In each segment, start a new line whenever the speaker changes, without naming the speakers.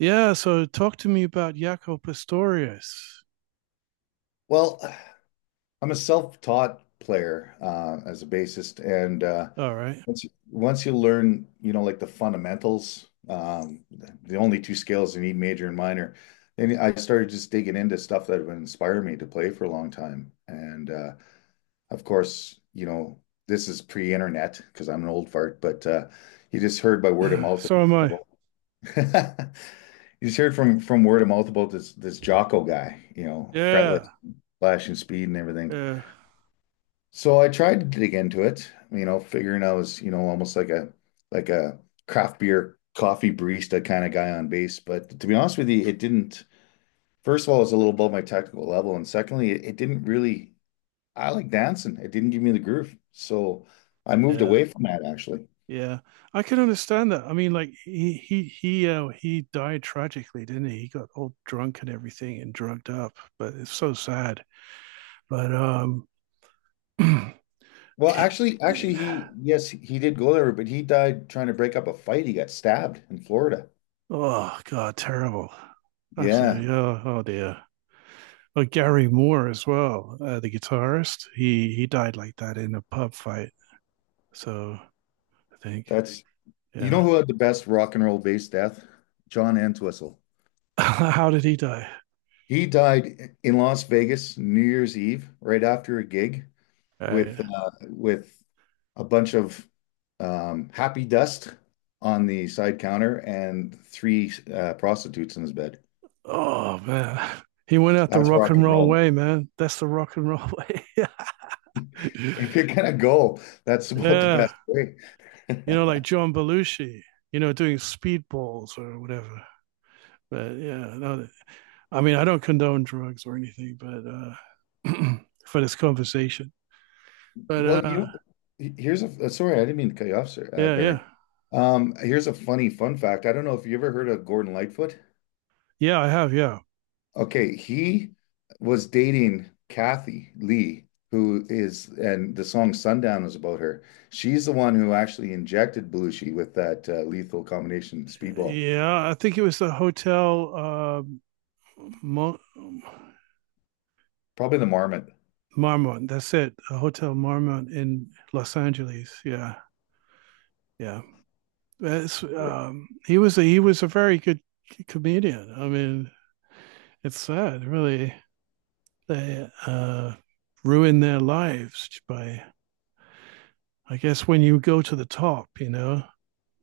Yeah, so talk to me about Jaco Pastorius.
Well, I'm a self-taught player as a bassist, and uh,
All right.
once you, once you learn, you know, like the fundamentals, the only two scales you need, major and minor. And I started just digging into stuff that would inspire me to play for a long time. And Of course, you know, this is pre-internet because I'm an old fart, but you just heard by word of mouth
So am I.
about you just heard from word of mouth about this Jocko guy, you know, fretless,
Yeah.
flashing speed and everything.
Yeah.
So I tried to dig into it, you know, figuring I was, you know, almost like a craft beer coffee barista kind of guy on base. But to be honest with you, it didn't. First of all, it was a little above my technical level, and secondly, it didn't really. I like dancing. It didn't give me the groove, so I moved
Yeah.
away from that actually.
Yeah. I can understand that. I mean, like he died tragically, didn't he? He got all drunk and everything and drugged up, but it's so sad. But
Well, actually, actually, he yes, he did go there, but he died trying to break up a fight. He got stabbed in Florida.
oh God, terrible.
Yeah,
Absolutely. Oh, oh dear. Oh, Gary Moore as well, the guitarist. He died like that in a pub fight. So I think
that's you know
yeah.
who had the best rock and roll bass death? John Entwistle.
How did he die?
He died in Las Vegas New Year's Eve, right after a gig
Right.
with a bunch of happy dust on the side counter and three prostitutes in his bed.
Oh man. He went out the
That's
rock
rock
and
and
roll
roll,
way, man. That's the rock and roll way.
man.
Yeah.
If you're gonna go, that's about the
Yeah.
best way.
You know, like John Belushi, you know, doing speedballs or whatever. But yeah, no, I mean, I don't condone drugs or anything, but for this conversation. But
Well, you know, here's a sorry, I didn't mean to cut you off, sir,
yeah, yeah.
Baron. Here's a funny fun fact. I don't know if you ever heard of Gordon Lightfoot.
Yeah, I have. Yeah.
Okay, he was dating Kathy Lee, who is, and the song Sundown was about her. She's the one who actually injected Belushi with that lethal combination speedball,
Yeah. I think it was the hotel. Mon-
probably the Marmot.
Marmont. That's it. A Hotel Marmont in Los Angeles. Yeah, yeah. That's
Sure.
he was a very good comedian. I mean, it's sad, really. They ruin their lives by, I guess, when you go to the top. You know,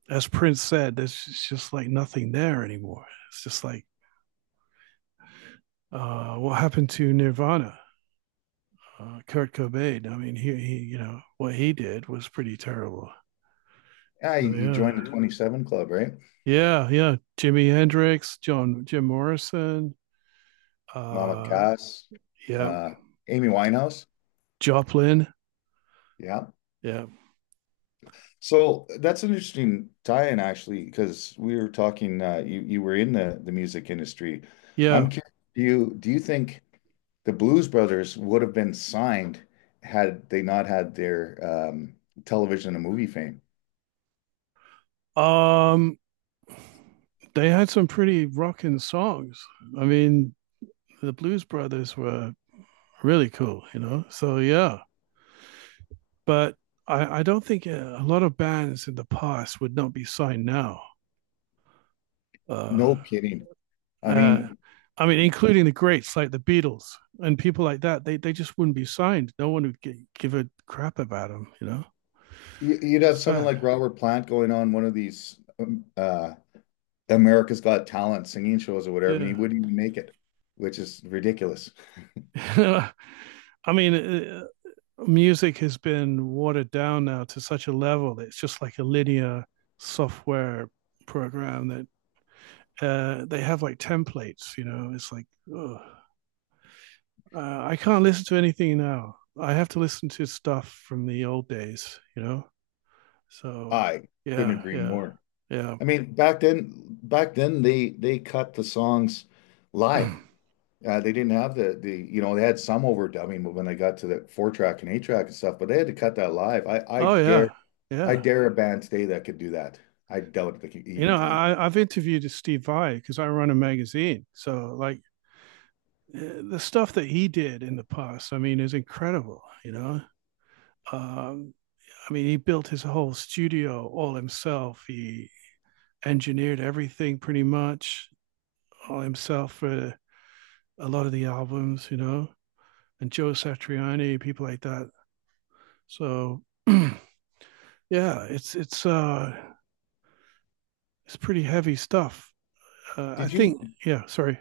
as Prince said, there's just like nothing there anymore. It's just like what happened to Nirvana. Kurt Cobain. I mean, you know, what he did was pretty terrible.
Yeah,
So
he joined
yeah,
the Yeah. 27 Club, right?
yeah, yeah. Jimi Hendrix, John Jim Morrison,
Mama
uh
Cass,
yeah,
uh, Amy Winehouse.
Joplin.
Yeah.
Yeah.
So that's an interesting tie-in actually, because we were talking uh, you were in the music industry.
Yeah.
I'm curious, do you think the Blues Brothers would have been signed had they not had their um, television and movie fame?
Um they had some pretty rocking songs. I mean, the Blues Brothers were really cool, you know. So yeah, but I don't think a lot of bands in the past would not be signed now.
No
Uh,
kidding. I
uh,
mean,
I mean, including the greats like the Beatles and people like that. They just wouldn't be signed. No one would give a crap about them, you know.
you'd have someone
Sad.
like Robert Plant going on one of these America's Got Talent singing shows or whatever, and he
Yeah.
wouldn't even make it, which is ridiculous.
I mean, music has been watered down now to such a level that it's just like a linear software program that they have like templates, you know, it's like, ugh. I can't listen to anything now. I have to listen to stuff from the old days, you know? So,
I couldn't
yeah,
agree
yeah,
more.
yeah.
I mean, back then they cut the songs live. They didn't have the you know they had some overdubbing, but when they got to the four track and eight track and stuff, but they had to cut that live. I I
Oh,
dare
yeah,
I
yeah.
dare a band today that could do that. I doubt they
You
even
know,
can.
I, I've interviewed Steve Vai because I run a magazine. So, like, the stuff that he did in the past, I mean, is incredible. You know, um, I mean, he built his whole studio all himself. He engineered everything pretty much all himself for a lot of the albums. You know, and Joe Satriani, people like that. So, yeah, it's it's uh, it's pretty heavy stuff. I
Did you?
think, yeah. Sorry.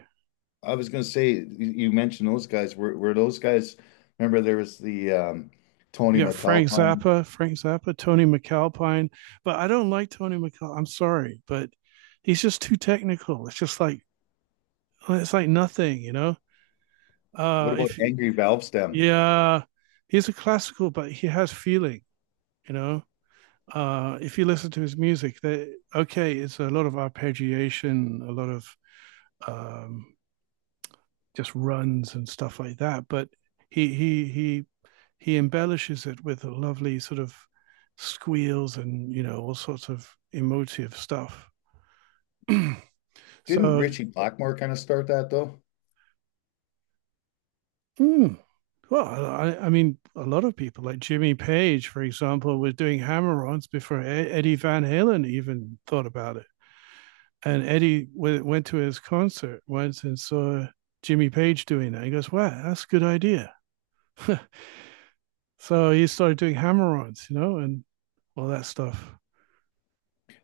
I was gonna say you you mentioned those guys. Were those guys? Remember there was the Tony
You got
McAlpine.
Frank Zappa, Tony McAlpine, but I don't like Tony McAlpine. I'm sorry, but he's just too technical. It's just like it's like nothing, you know.
What about
If
Angry Valve Stem?
yeah, he's a classical, but he has feeling, you know. If you listen to his music, that okay, it's a lot of arpeggiation, a lot of um, just runs and stuff like that, but he he he he embellishes it with a lovely sort of squeals and you know all sorts of emotive stuff.
Didn't
So,
Richie Blackmore kind of start that though?
mm, well, I mean, a lot of people like Jimmy Page, for example, was doing hammer-ons before Eddie Van Halen even thought about it. And Eddie went to his concert once and saw Jimmy Page doing that. He goes, "Wow, that's a good idea." So he started doing hammer-ons, you know, and all that stuff.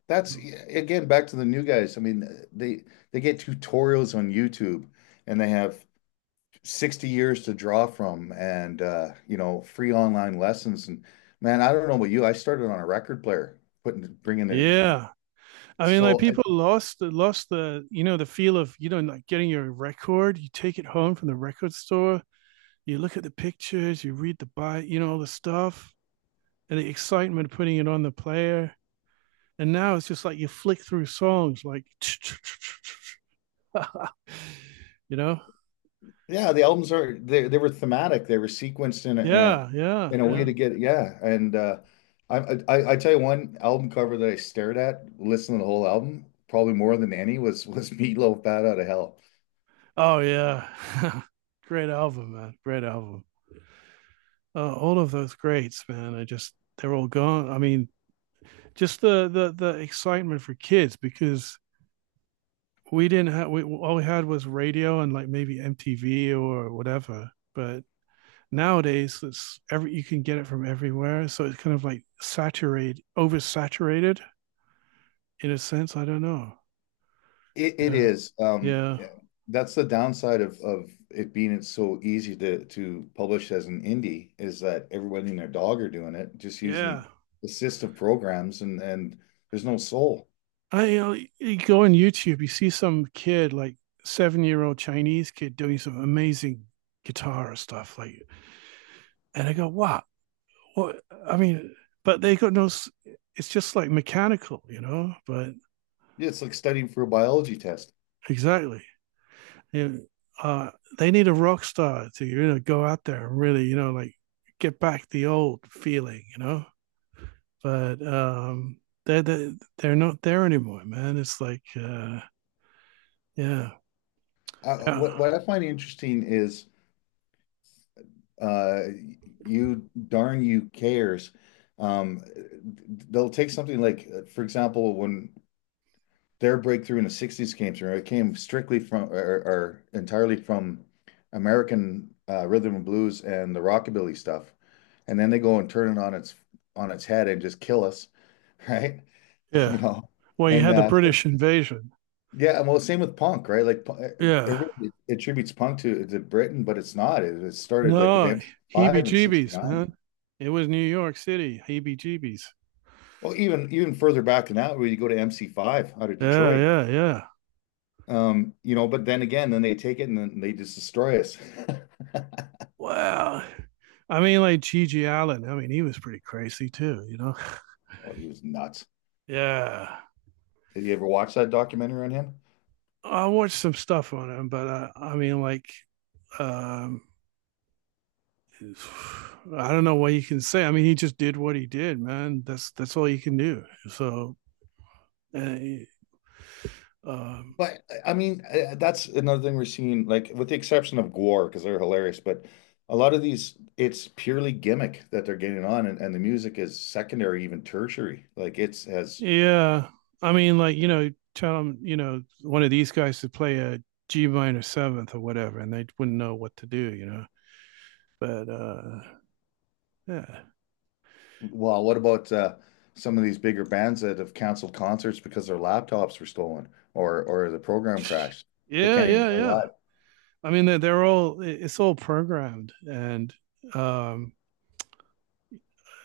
That's yeah, again back to the new guys. I mean, they get tutorials on YouTube and they have 60 years to draw from and you know, free online lessons and man, I don't know about you. I started on a record player, putting bringing the
Yeah. I mean, like
so.
people lost the, you know, the feel of, you know, like getting your record, you take it home from the record store, you look at the pictures, you read the bite, you know, all the stuff and the excitement of putting it on the player. And now it's just like you flick through songs like, you know?
Yeah, the albums are they were thematic. They were sequenced in a in a
Yeah, yeah,
in a Yeah. way
yeah.
to get yeah. And I, I tell you one album cover that I stared at listening to the whole album probably more than any was Meatloaf Bad Out of Hell.
Oh yeah. Great album, man. Great album. All of those greats, man. I just they're all gone. I mean, just the excitement for kids because we didn't have we all we had was radio and like maybe MTV or whatever. But nowadays it's every you can get it from everywhere, so it's kind of like saturated, oversaturated in a sense. I don't know.
It
Yeah.
is
Yeah.
yeah, that's the downside of it being it's so easy to publish as an indie is that everybody and their dog are doing it just
Yeah.
using assistive programs and there's no soul.
I you go on YouTube, you see some kid, like 7 year old Chinese kid, doing some amazing guitar stuff, like, and I go, "Wow, what?" I mean, but they got no. It's just like mechanical, you know. But
Yeah, it's like studying for a biology test.
exactly, you know, uh, they need a rock star to you know go out there and really, you know, like get back the old feeling, you know. But they're not there anymore, man. It's like, yeah, yeah,
What I find interesting is uh, you darn you cares. Um, they'll take something like, for example, when their breakthrough in the '60s came through, it came strictly from or entirely from American rhythm and blues and the rockabilly stuff, and then they go and turn it on its head and just kill us, right? You
yeah.
know,
Well, you
and
had the British invasion.
yeah, and well, same with punk, right? Like
Yeah.
everybody attributes punk to Britain, but it's not. It started like with
No, heebie
MC5 and
jeebies,
69.
man. It was New York City, heebie jeebies.
Well, even even further back than that, we go to MC5 out of
Yeah,
Detroit.
yeah, yeah.
You know, but then again, then they take it and then they just destroy us.
Wow. I mean, like Gigi Allen. I mean, he was pretty crazy too, you know?
Well, he was nuts.
Yeah.
Did you ever watch that documentary on him?
I watched some stuff on him, but I mean, like, um, I don't know what you can say. I mean, he just did what he did, man. That's all you can do. So, uh, um,
But I mean, that's another thing we're seeing, like with the exception of Gwar, because they're hilarious, but a lot of these, it's purely gimmick that they're getting on, and the music is secondary, even tertiary. Like it's as
yeah. I mean, like, you know, tell them, you know, one of these guys to play a G minor seventh or whatever, and they wouldn't know what to do, you know. But yeah.
well, what about some of these bigger bands that have canceled concerts because their laptops were stolen or the program crashed? They
Yeah,
can't even
yeah,
play
yeah.
live.
I mean, they're all it's all programmed, and um,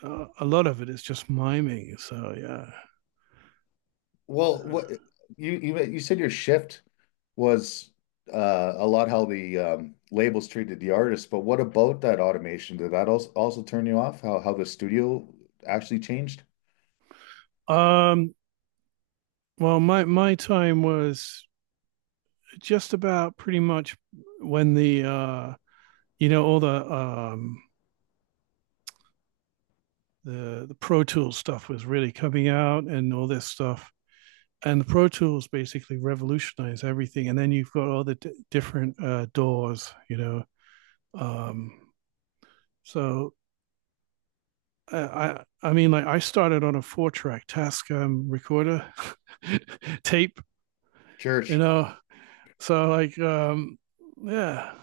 a lot of it is just miming. So yeah.
Well, what you said your shift was a lot how the labels treated the artists, but what about that automation? Did that also turn you off? How the studio actually changed?
Yeah. Well, my time was just about pretty much when the you know, all the Pro Tools stuff was really coming out and all this stuff. And the Pro Tools basically revolutionized everything. And then you've got all the different doors, you know. Um, so I mean like I started on a four track Tascam recorder tape, you
Church,
know. So like yeah,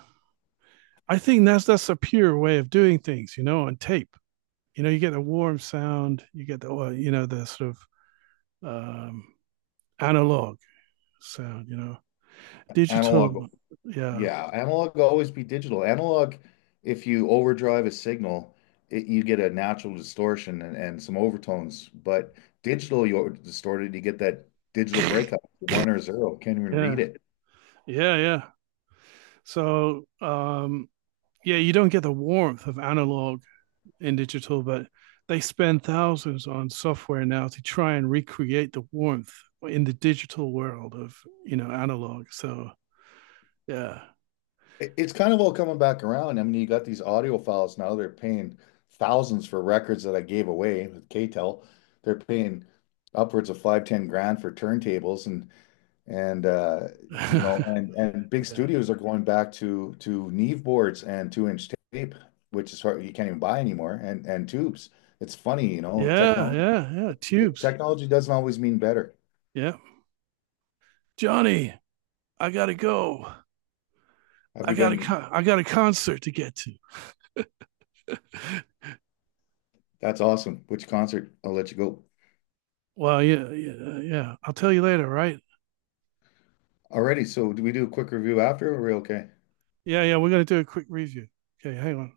I think that's a pure way of doing things, you know, on tape. You know, you get the warm sound, you get the well, you know the sort of um, analog sound, you know, digital.
analog,
Yeah.
yeah, analog will always be digital. Analog, if you overdrive a signal, it, you get a natural distortion and some overtones. But digital, you're distorted, you get that digital breakup, one or zero, can't even read
Yeah.
it.
Yeah. Yeah. So, yeah, you don't get the warmth of analog in digital, but they spend thousands on software now to try and recreate the warmth in the digital world of, you know, analog. So, yeah.
It- it's kind of all coming back around. I mean, you got these audio files now. They're paying thousands for records that I gave away with KTEL. They're paying upwards of five, 10 grand for turntables and you know
Yeah.
and big studios are going back to Neve boards and two-inch tape, which is hard, you can't even buy anymore, and tubes. It's funny, you know,
Yeah.
technology
Yeah. Yeah. Tubes.
technology doesn't always mean better.
Yeah. Johnny, I got to go.
Have
I
you
got a
been?
I got a concert to get to.
That's awesome. Which concert? I'll let you go.
Well, yeah, yeah, yeah. I'll tell you later, right?
Alrighty, so do we do a quick review after or are we okay?
Yeah, yeah, we're gonna do a quick review. Okay, hang on.